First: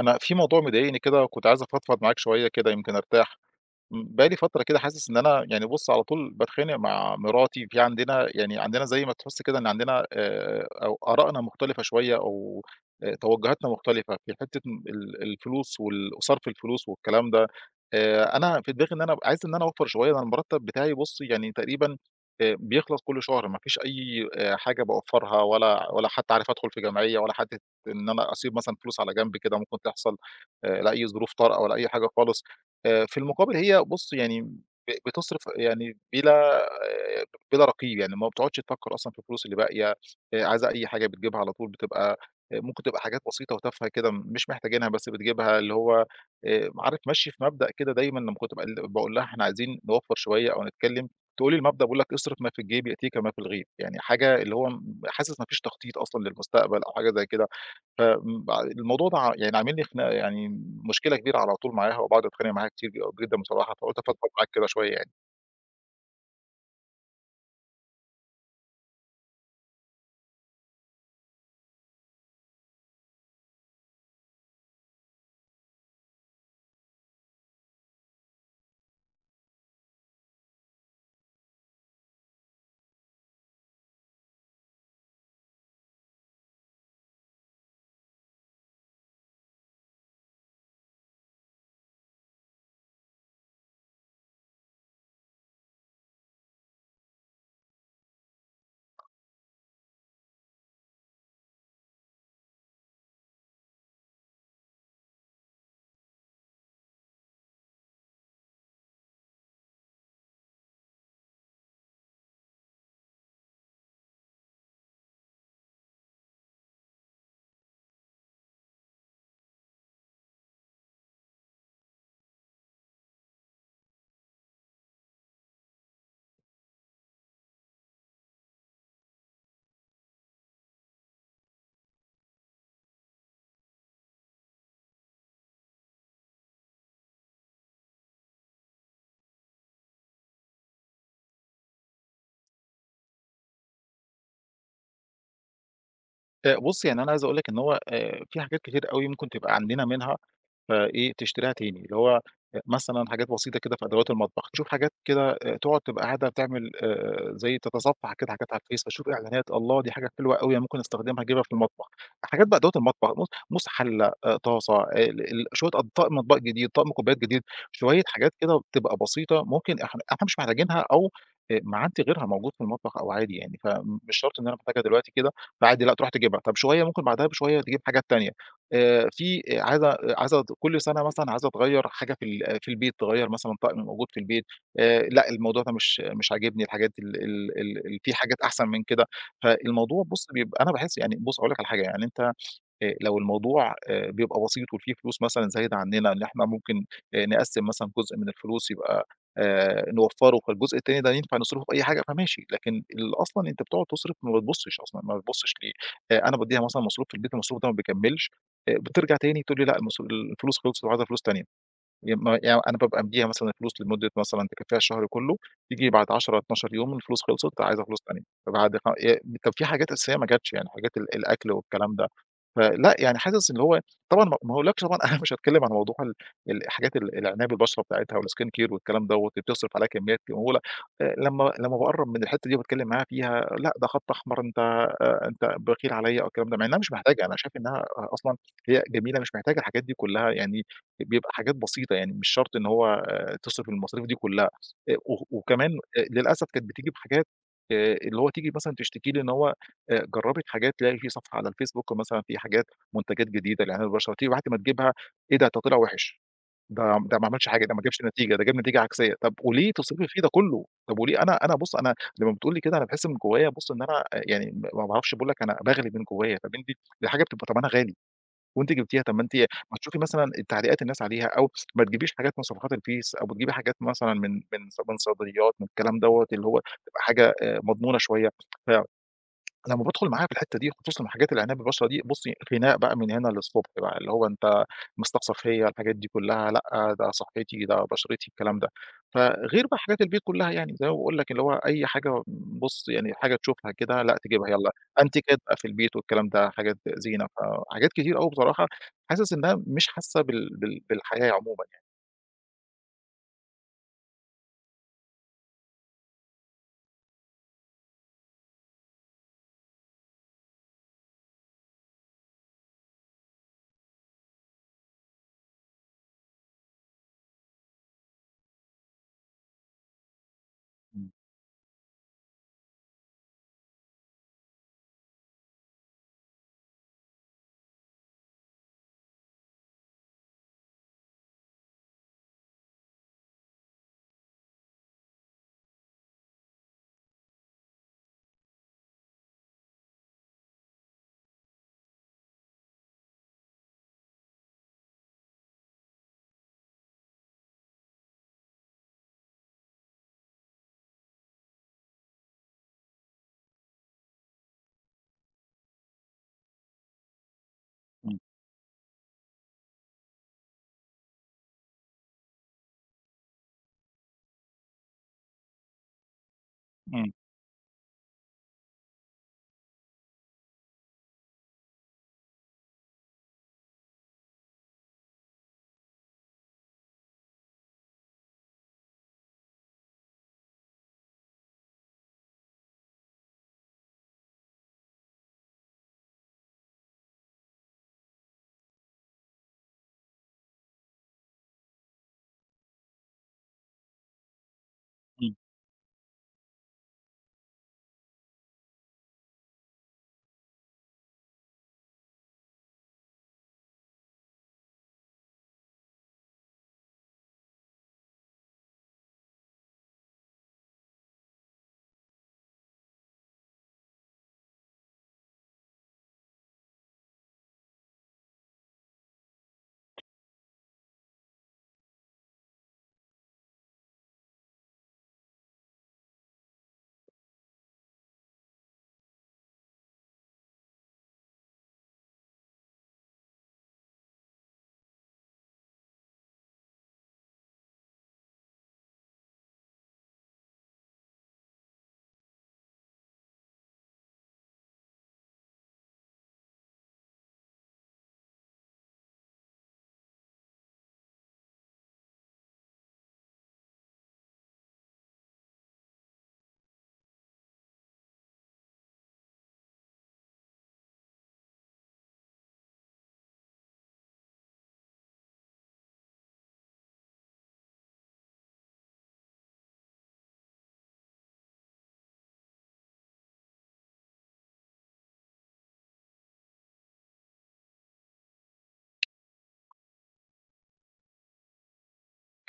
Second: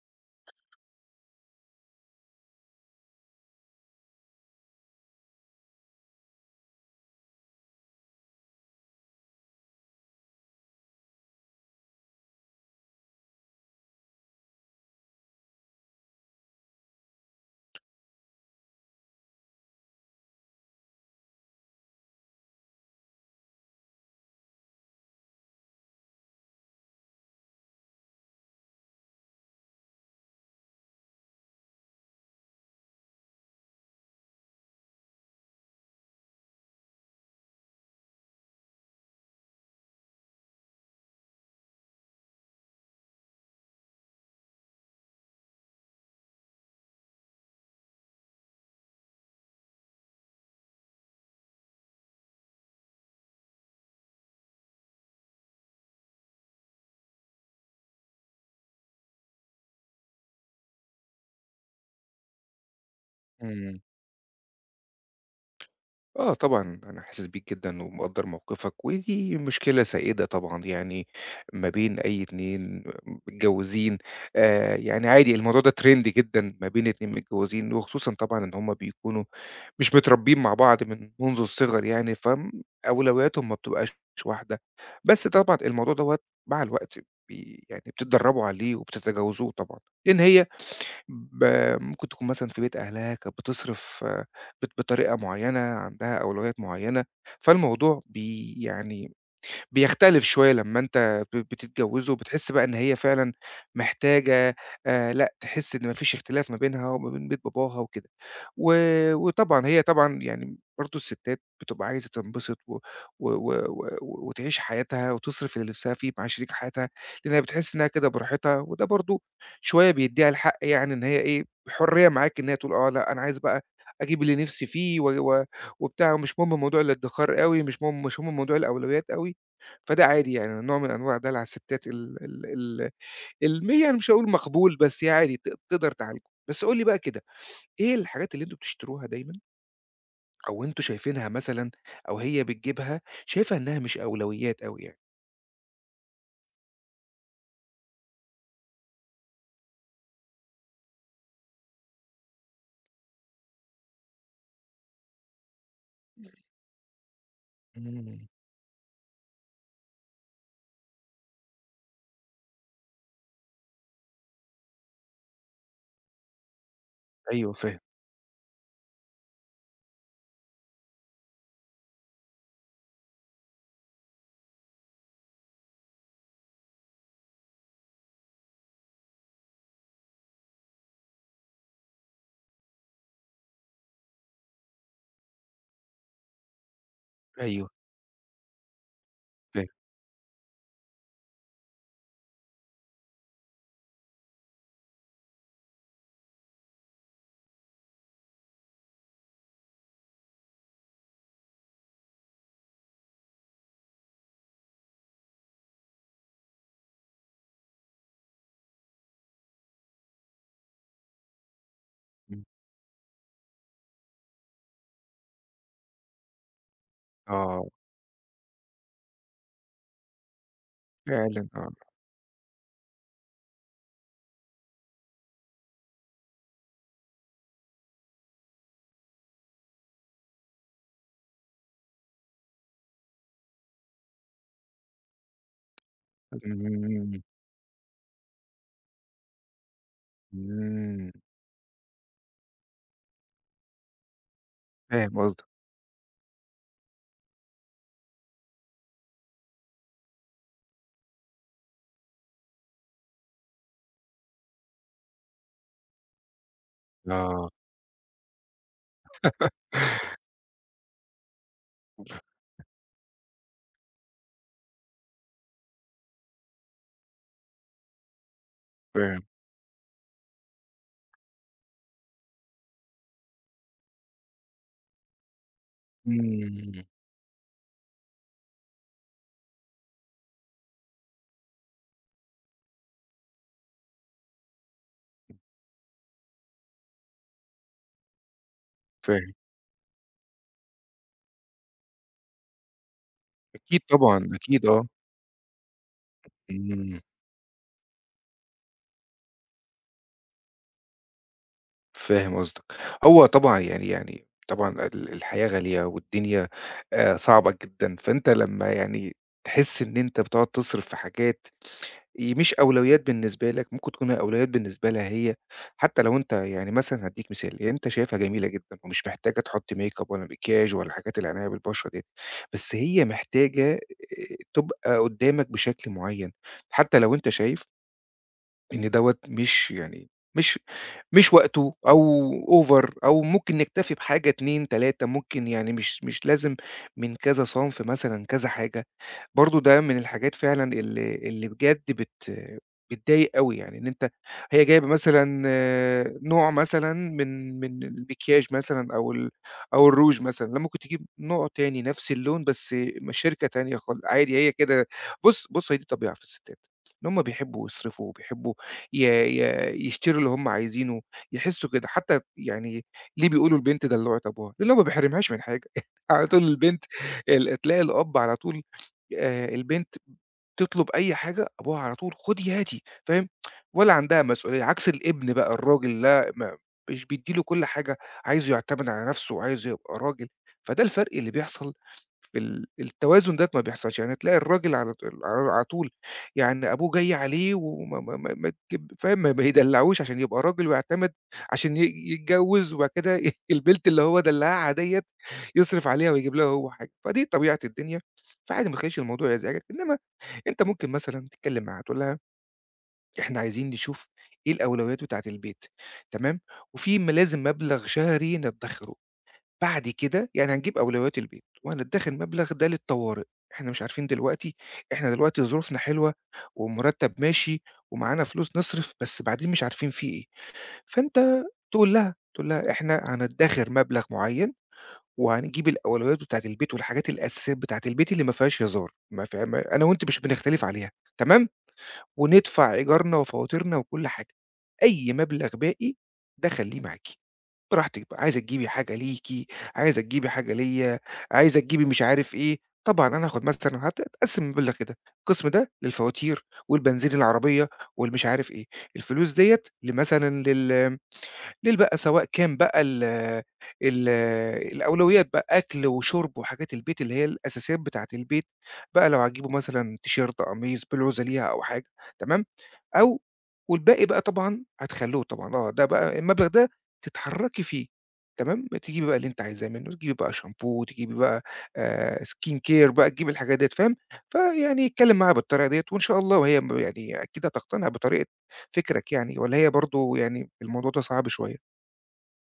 أنا في موضوع مضايقني كده وكنت عايز أفضفض معاك شوية كده يمكن أرتاح. بقى لي فترة كده حاسس إن أنا يعني بُص على طول باتخانق مع مراتي. في عندنا يعني عندنا زي ما تحس كده إن عندنا أو آرائنا مختلفة شوية أو توجهاتنا مختلفة في حتة الفلوس وصرف الفلوس والكلام ده. أنا في دماغي إن أنا عايز إن أنا أوفّر شوية. أنا المرتب بتاعي بُص يعني تقريبًا بيخلص كل شهر، ما فيش أي حاجة باوفّرها ولا حتى عارف أدخل في جمعية، ولا حتى إن أنا أسيب مثلًا فلوس على جنب كده ممكن تحصل لأي ظروف طارئة ولا أي حاجة خالص. في المقابل هي بُص يعني بتصرف يعني بلا آآ بلا رقيب. يعني ما بتقعدش تفكّر أصلًا في الفلوس اللي باقية. عايزة أي حاجة بتجيبها على طول، بتبقى ممكن تبقى حاجات بسيطة وتافهة كده مش محتاجينها بس بتجيبها. اللي هو عارف، مشّي في مبدأ كده دايمًا لمّا كنت باقول لها إحنا عايزين نوفّر شوية أو نتكلّم، تقول لي المبدأ بيقول لك: "اصرف ما في الجيب يأتيك ما في الغيب." يعني حاجة، اللي هو حاسس ما فيش تخطيط أصلًا للمستقبل أو حاجة زي كده. فالموضوع ده ع يعني عامل لي خنا يعني مشكلة كبيرة على طول معاها، وباقعد أتخانق معاها كتير جدًا بصراحة. إمم. فقُلت أفضفض معاك كده شوية يعني. آه طبعًا، أنا حاسس بيك جدًا ومقدّر موقفك، ودي مشكلة سائدة طبعًا يعني ما بين أي 2 متجوزين، يعني عادي الموضوع ده trend جدًا ما بين 2 متجوزين، وخصوصًا طبعًا إن هم بيكونوا مش متربيين مع بعض من منذ الصغر يعني، فأولوياتهم ما بتبقاش واحدة. بس طبعًا الموضوع دوّة مع الوقت يعني بتتدربوا عليه وبتتجاوزوه طبعًا، لأن هي ب ممكن تكون مثلًا في بيت أهلها كانت بتصرف بطريقة معيّنة، عندها أولويات معيّنة، فالموضوع يعني بيختلف شوية لمّا أنت بتتجوّزه، وبتحس بقى إن هي فعلًا محتاجة لأ، تحس إن ما فيش اختلاف ما بينها وما بين بيت باباها وكده. و وطبعًا هي طبعًا يعني برضه الستات بتبقى عايزة تنبسط و و و و وتعيش حياتها وتصرف اللي نفسها فيه مع شريك حياتها، لأنها بتحس إنها كده براحتها، وده برضه شوية بيدّيها الحق يعني إن هي إيه، حرية معاك إن هي تقول آه، لأ أنا عايزة بقى أجيب اللي نفسي فيه و و وبتاع ومش مهم موضوع الادّخار أوي، مش مهم موضوع الأولويات أوي. فده عادي يعني نوع من أنواع دلع الستات ال ال ال الم يعني مش هاقول مقبول، بس عادي تقدر تعالجه. بس قُل لي بقى كده، إيه الحاجات اللي أنتم بتشتروها دايمًا أو أنتم شايفينها مثلًا أو هي بتجيبها شايفة إنها مش أولويات أوي يعني؟ بُص، يعني أنا عايز أقول لك إن هو في حاجات كتير أوي ممكن تبقى عندنا منها، فإيه تشتريها تاني. اللي هو مثلًا حاجات بسيطة كده في أدوات المطبخ، تشوف حاجات كده تقعد تبقى قاعدة بتعمل زي تتصفح إمم. كده حاجات على الفيس، فتشوف إعلانات، الله دي حاجة حلوة أوي أنا ممكن أستخدمها أجيبها في المطبخ. حاجات بقى أدوات المطبخ، مُس حلة، طاسة، آه، ال ال شوية طقم أطباق جديد، طقم كوبايات جديد. أيوه فاهم، شوية حاجات كده بتبقى بسيطة ممكن إحنا مش محتاجينها، أو ما عندي غيرها موجود في المطبخ، أو عادي يعني. فمش شرط إن أنا محتاجها دلوقتي كده، فعادي لأ تروح تجيبها. طب شوية ممكن بعدها بشوية تجيب حاجات تانية. في عادة، عايزة كل سَنة مثلًا عايزة تغيّر حاجة في في البيت، تغيّر مثلًا طقم موجود في البيت. لأ الموضوع ده مش عاجبني الحاجات ال ال أيوه ال ال في حاجات أحسن من كده. فاهم، فالموضوع بُص بيبقى، أنا باحس يعني بُص هاقول لك على حاجة، يعني أنت لو الموضوع بيبقى بسيط وفي فلوس مثلًا زايدة عننا، إن إحنا ممكن نقسّم مثلًا جزء من الفلوس يبقى نوفّره، فالجزء التاني ده ينفع نصرفه في أي حاجة فماشي. لكن اللي أصلًا أنت بتقعد تصرف ما بتبُصّش أصلًا، ما بتبُصّش ليه. أنا بادّيها مثلًا مصروف في البيت، المصروف ده ما بيكمّلش. بترجع تاني تقول لي لأ، الفلوس خلصت وعايزة فلوس تانية. ي ما إمم. يعني أنا بابقى مدّيها مثلًا الفلوس لمدة مثلًا تكفّيها الشهر كلّه، تيجي بعد 10، 12 يوم الفلوس خلصت آه. عايزة فلوس تانية. فبعد خ ي طب في حاجات أساسية ما جاتش، يعني حاجات فعلًا الأكل آه. والكلام ده. فلأ، يعني حاسس إن هو طبعًا ما أقولكش طبعًا أنا مش هاتكلّم عن موضوع الحاجات العناية بالبشرة بتاعتها والskin care والكلام دوّة اللي بتصرف عليها كميات مهولة. لمّا باقرّب من الحتّة دي وباتكلّم معاها فيها، لأ ده خط أحمر، أنت أنت بخيل عليَّ أو الكلام ده، مع إنها مش إمم، محتاجة. أنا شايف إنها أصلًا هي جميلة، مش محتاجة الحاجات دي كلّها يعني. إمم. بيبقى حاجات بسيطة يعني، مش شرط إن هو تصرف المصاريف دي كلها. فاهم و قصدك. وكمان للأسف كانت بتيجي بحاجات، اللي هو تيجي مثلًا تشتكي لي إن هو جربِت حاجات، تلاقي في صفحة على الفيسبوك مثلًا في حاجات، منتجات جديدة لعناية بالبشرة، تيجي بعد ما تجيبها: "إيه ده طلع وحش، ده ده ما عملش آه، حاجة، ده ما جابش نتيجة، ده جاب نتيجة عكسية." طب وليه تصرفي فيه ده كله؟ طب وليه، أنا بُص، أنا لمّا بتقول لي كده أنا باحس من جوايا، بُص إن أنا يعني ما باعرفش، باقول لك أنا باغلي من جوايا. طب أنتِ الحاجة بتبقى تمنها غالي وأنتِ جبتيها. طب ما فاهم. أنتِ ما تشوفي مثلًا تعليقات الناس عليها، أو ما تجيبيش حاجات من صفحات الفيس، أو بتجيبي حاجات مثلًا من صيدليات، من الكلام دوّة، اللي هو إمم، تبقى حاجة مضمونة شوية. ف أنا لمّا بادخل معاها في الحتّة دي، خصوصًا حاجات العناية بالبشرة دي، بُصّي خناق بقى من هنا للصبح بقى، اللي هو أنت مستقصد فيّا الحاجات دي كلّها، لأ ده صحّتي، ده بشرتي، الكلام ده. فاهم. فغير بقى حاجات البيت كلّها يعني، زي ما باقول لك، اللي هو أي حاجة بُص يعني حاجة تشوفها أكيد كده، لأ طبعًا، تجيبها أكيد يالّا، آه. أنتيكات بقى في البيت والكلام ده، حاجات إمم. زينة. فحاجات كتير أوي بصراحة حاسس إنها مش حاسة بالحياة عمومًا يعني. فاهم قصدك. هو طبعًا يعني يعني طبعًا الحياة غالية والدنيا صعبة جدًا، فأنت لمّا يعني تحس إن أنت بتقعد تصرف في حاجات مش أولويات بالنسبة لك، ممكن تكون الأولويات بالنسبة لها هي، حتى لو أنت يعني مثلًا هادّيك مثال، يعني أنت شايفها جميلة جدًا ومش محتاجة تحُط makeup ولا maquillage ولا إمم، حاجات العناية بالبشرة ديّة، بس هي محتاجة تبقى قدّامك بشكل معيّن، حتى لو أنت شايف إن دوّة مش يعني مش مش وقته أو over أو ممكن نكتفي بحاجة 2، 3 ممكن يعني مش لازم من كذا صنف مثلًا كذا حاجة. برضه ده من الحاجات فعلًا اللي بجد بتضايق أوي، يعني إن أنت هي جايبة مثلًا آه، نوع مثلًا من المكياج مثلًا أو أو الروج مثلًا، لأ ممكن تجيب نوع تاني نفس اللون بس من شركة تانية خالص، عادي هي كده بُص هي دي طبيعة في الستات، إن هُم بيحبوا يصرفوا إمم، وبيحبوا ي ي يشتروا اللي هُم عايزينه، يحسوا كده حتى يعني ليه بيقولوا البنت دلوعة أبوها؟ لأن هو ما بيحرمهاش من حاجة على طول البنت تلاقي الأب على طول البنت تطلب أي حاجة، أبوها على طول خُدي هاتي، فاهم، ولا عندها مسؤولية، عكس الابن بقى الراجل لأ، ما مش بيدّي له كل حاجة، عايزه يعتمد على نَفْسه وعايزه يبقى راجل، فده الفرق اللي بيحصل التوازن دَوّة ما بيحصلش، يعني تلاقي الراجل على ط على على طول يعني أبوه جاي عليه وما ما ما ما تجيب فاهم، ما يدلّعوش عشان يبقى راجل ويعتمد، عشان يتجوّز وبعد كده البنت اللي هو دلّعها ديّة إمم. يصرف عليها ويجيب لها هو حاجة، فدي طبيعة الدنيا، فعادي ما تخلّيش الموضوع يزعجك، إنما أنت ممكن مثلًا تتكلّم معاها تقول لها إحنا عايزين نشوف إيه الأولويات بتاعة البيت تمام، وفي لازم مبلغ شهري ندّخره. بعد كده يعني هنجيب أولويات البيت، وهندخّر المبلغ ده للطوارئ، إحنا مش عارفين دلوقتي إحنا دلوقتي ظروفنا حلوة والمرتّب ماشي ومعانا فلوس نصرف، بس بعدين مش عارفين في إيه، فأنت تقول لها إحنا هندخّر مبلغ معيّن وهنجيب الأولويات بتاعة البيت والحاجات الأساسيات بتاعة البيت اللي ما فيهاش هزار، ما في ما أنا وأنتِ مش بنختلف عليها، تمام، وندفع إيجارنا وفواتيرنا وكل حاجة، أي مبلغ باقي ده خلّيه معاكِ. براحتِك بقى، عايزة تجيبي حاجة ليكِ، عايزة تجيبي حاجة ليّا، عايزة تجيبي مش عارف إيه، طبعًا أنا هاخد مثلًا هتقسّم المبلغ كده، القسم ده للفواتير والبنزين العربية والمش عارف إيه، الفلوس ديّة لمثلًا ليه بقى سواء كان بقى ال ال الأولويات بقى أكل وشرب وحاجات البيت اللي هي الأساسيات بتاعة البيت، بقى لو هتجيبوا مثلًا تيشيرت، قميص، بلوزة ليها أو حاجة تمام، أو والباقي بقى طبعًا هتخلّوه طبعًا آه، ده بقى المبلغ ده تتحرّكي فيه تمام، تجيبي بقى اللي أنتِ عايزاه منه، تجيبي بقى شامبو، تجيبي بقى skin care بقى تجيبي الحاجات ديّة فاهم، فيعني اتكلّم معاها بالطريقة ديّة وإن شاء الله وهي يعني أكيد هتقتنع بطريقة فكرك يعني والّا هي برضه يعني الموضوع ده صعب شوية؟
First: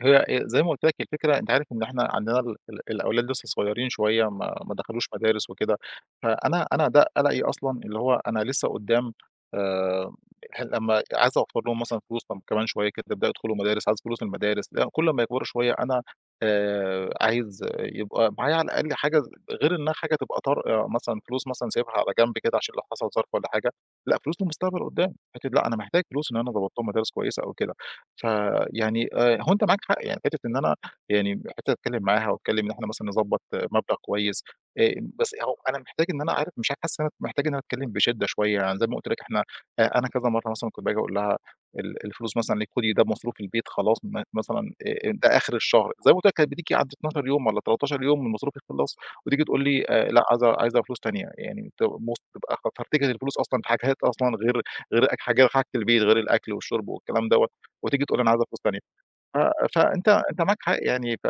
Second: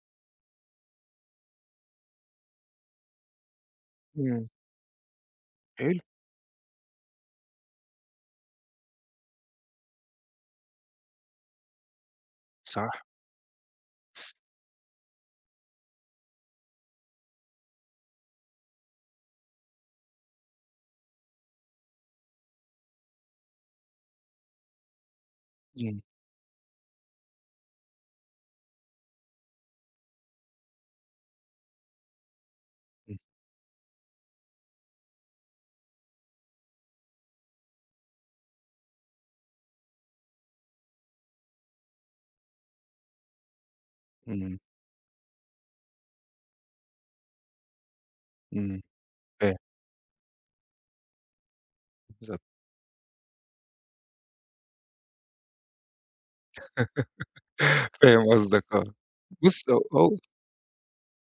هي زي ما قُلت لك الفكرة، أنت عارف إن إحنا عندنا ال ال الأولاد لسه صغيرين شوية، إمم، ما دخلوش مدارس وكده. حلو، فأنا ده قلقي أصلًا، اللي هو أنا لسه قدّام آآ ح لمّا عايز أوفّر لهم مثلًا فلوس. طَب كمان شوية صح، كده يبدأوا يدخلوا مدارس، عايز فلوس المدارس. لأ، كل ما يكبروا شوية أنا عايز يبقى معايا على الأقل حاجة، غير إنها حاجة تبقى طارئة، مثلًا فلوس مثلًا سايبها على جنب كده عشان لو حصل ظرف والّا حاجة، لأ فلوس للمستقبل قدّام. حتّة لأ أنا إمم، محتاج فلوس إن أنا أضبّط لهم مدارس كويسة أو كده. فيعني هو أنت معاك حق، يعني حتّة إن أنا يعني حتّة أتكلّم معاها وأتكلّم إن إحنا مثلًا إمم، نضبّط مبلغ كويس. آآ بس أهو أنا محتاج إن أنا عارف مش عارف، حاسس إن أنا محتاج إن أنا أتكلّم بشِدّة شوية. يعني زي ما قُلت لك إحنا، أنا كذا مرّة مثلًا كنت باجي أقول لها الفلوس مثلًا اللي خُدي ده مصروف البيت خلاص، إمم، مثلًا ده آخِر الشهر. زي ما قُلت لك، كانت بتيجي عند 12 يوم والّا 13 يوم المصروف إمم، يخلّص، وتيجي فاهم تقول لي لأ عايزة فلوس تانية. يعني ت مص بالضبط، تبقى فارتكِس الفلوس أصلًا في حاجات أصلًا، غير غير أك حاجة حاجة البيت غير الأكل والشُرب والكلام دوّة. وتيجي تقول أنا فاهم عايزة فلوس قصدك تانية. آه، ف بُص هو فأنت هو أنت معاك حق يعني.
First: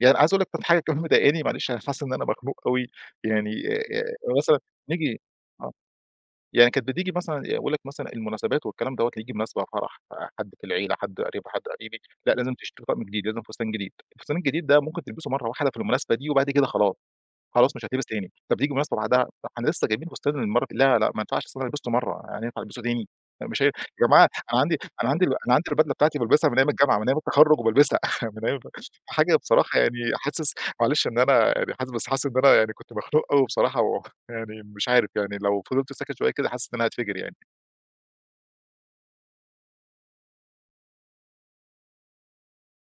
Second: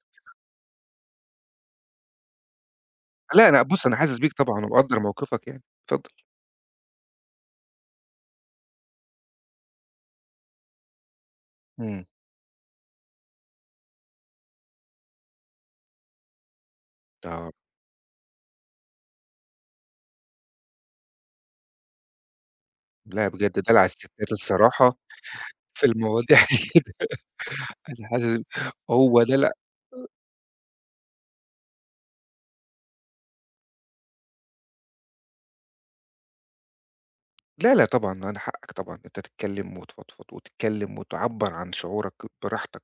يعني عايز أقول لك كانت حاجة كمان مضايقاني، معلش أنا حاسس إن أنا مخنوق أوي. يعني لأ، لأ، بُص أنا حاسس بيك مثلًا طبعًا ومقدّر نيجي موقفك يعني، آه، اتفضل. يعني كانت بتيجي مثلًا، يقول لك مثلًا المناسبات والكلام دوّة اللي ييجي، مناسبة فرح، آه، حد في العيلة، حد قريب، حد قريبي، إمم، لأ لازم تشتري طقم جديد، لازم فستان جديد. الفستان الجديد ده ممكن تلبسه مرّة واحدة في المناسبة دي وبعد كده خلاص، آه، خلاص مش هتلبس تاني. طب تيجي مناسبة بعدها، طب إحنا لسه جايبين فستان المرّة لا، لا، ما ينفعش، أصل أنا لبسته مرّة، يعني ينفع ألبسه تاني؟ لأ بجد مش هي يا دلع جماعة، الستات الصراحة أنا عندي في البدلة بتاعتي، المواضيع بالبسها من أيام دي كده، الجامعة، من أيام التخرُّج وبالبسها أنا حاسس من أيام، هو ده حاجة بصراحة يعني. حاسس، معلش إن أنا يعني حاسس، بس حاسس إن أنا يعني كنت مخنوق أوي بصراحة، و يعني مش عارف يعني، لو فضلت ساكت شوية كده حاسس إن أنا هاتفجر يعني. لا، لأ طبعًا، أنا حقك طبعًا أنت تتكلّم وتفضفض وتتكلّم وتعبّر عن شعورك براحتك،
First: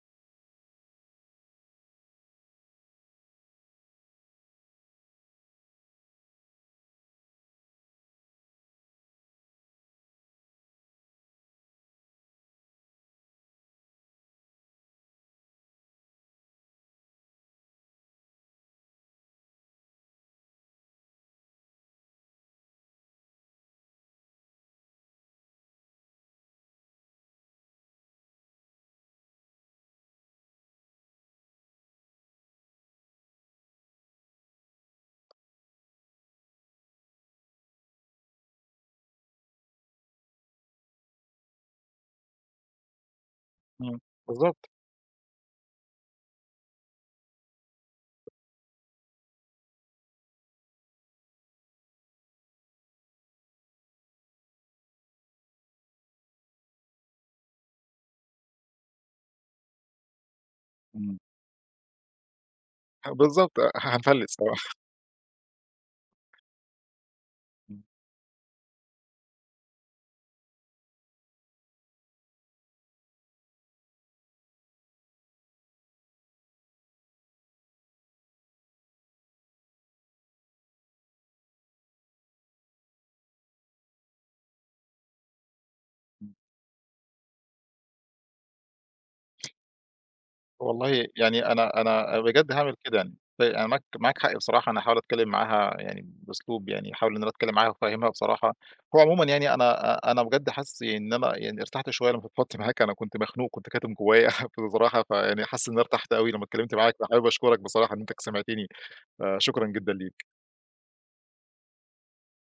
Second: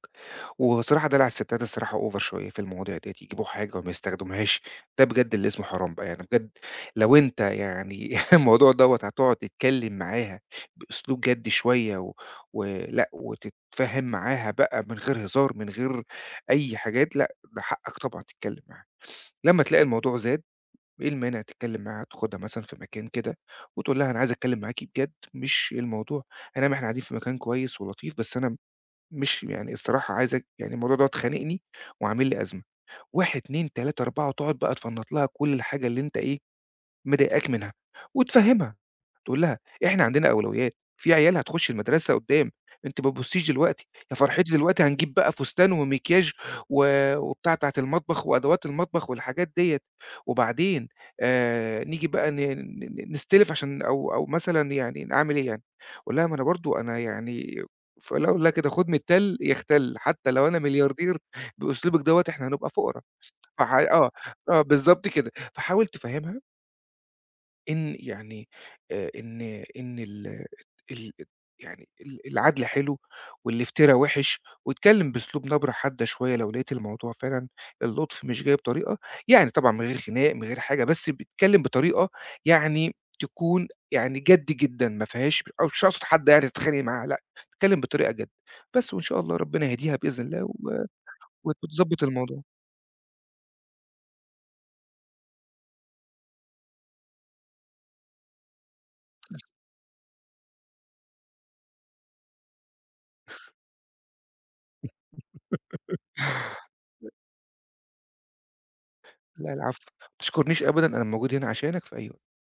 وصراحة دلع الستّات الصراحة over شوية في المواضيع ديّة، يجيبوا حاجة وما يستخدموهاش، ده بجد اللي اسمه حرام بقى، يعني بجد لو أنت يعني الموضوع دوّة هتقعد تتكلّم معاها بأسلوب جَد شوية و ولأ وتتفاهم معاها بقى من غير هزار، من غير أي حاجات، لأ ده حقك طبعًا تتكلّم معاها. لمّا تلاقي الموضوع زاد إيه المانع تتكلّم معاها، تاخدها مثلًا في مكان كده وتقول لها أنا عايزة أتكلّم معاكِ بجد، مش الموضوع أي نعم إحنا قاعدين في مكان كويس ولطيف، بس أنا مش يعني الصراحة عايزة يعني الموضوع دوّة خانقني وعامل لي أزمة، 1، 2، 3، 4 وتقعد بقى تفنّط لها كل الحاجة اللي أنت إيه، مضايقاك منها وتفهّمها. تقول لها: "إحنا عندنا أولويات، في عيال هتخُش المدرسة قُدّام، أنتِ ما تبُصّيش دلوقتي، إمم، يا فرحتي بالضبط، دلوقتي هنجيب بقى فستان ومكياج و وبتاع بتاعة المطبخ وأدوات المطبخ والحاجات ديّة، وبعدين نيجي بقى ن ن نستلف عشان أو مثلًا يعني نعمل إيه يعني؟" أقول لها: "ما أنا برضه أنا يعني" فأنا أقول لها كده: "خُد من التَّل يختل، حتى لو أنا ملياردير إمم. بأسلوبِك دوّة إحنا هنبقى فُقرا." بالضبط، آه، هانفَلِس آه آه. بالضبط كده، فحاول تفهّمها إمم. إن يعني آآ إن إن ال ال يعني العدل حلو والافترا وِحِش، واتكلّم بأسلوب نبرة حادة شوية لو لقيت الموضوع فعلًا اللطف مش جاي بطريقة يعني طبعًا من غير خناق، من غير حاجة، بس بيتكلّم بطريقة يعني تكون يعني جَد جدًا ما فيهاش أو مش أقصد حد يعني تتخانق معاه لأ، اتكلّم بطريقة جَد، بس وإن شاء الله ربنا يهديها بإذن الله والله، يعني أنا وتضبّط أنا الموضوع. بجد هاعمل كده يعني. أنا معاك حق بصراحة، أنا هاحاول أتكلّم معاها يعني بأسلوب، يعني هاحاول إن أنا أتكلّم معاها وأفهّمها بصراحة. هو عمومًا يعني أنا أنا بجد حاسس إن أنا يعني ارتحت شوية لمّا فضفضت معاك. أنا كنت مخنوق، كنت كاتم جوايا بصراحة. فيعني حاسس إن أنا ارتحت أوي لمّا اتكلّمت معاك، فحابب أشكرك بصراحة إن أنت سمعتني. لا فشكرًا العفو، جدًا ما ليك. تشكرنيش أبدًا أنا موجود هنا عشانك في أي وقت.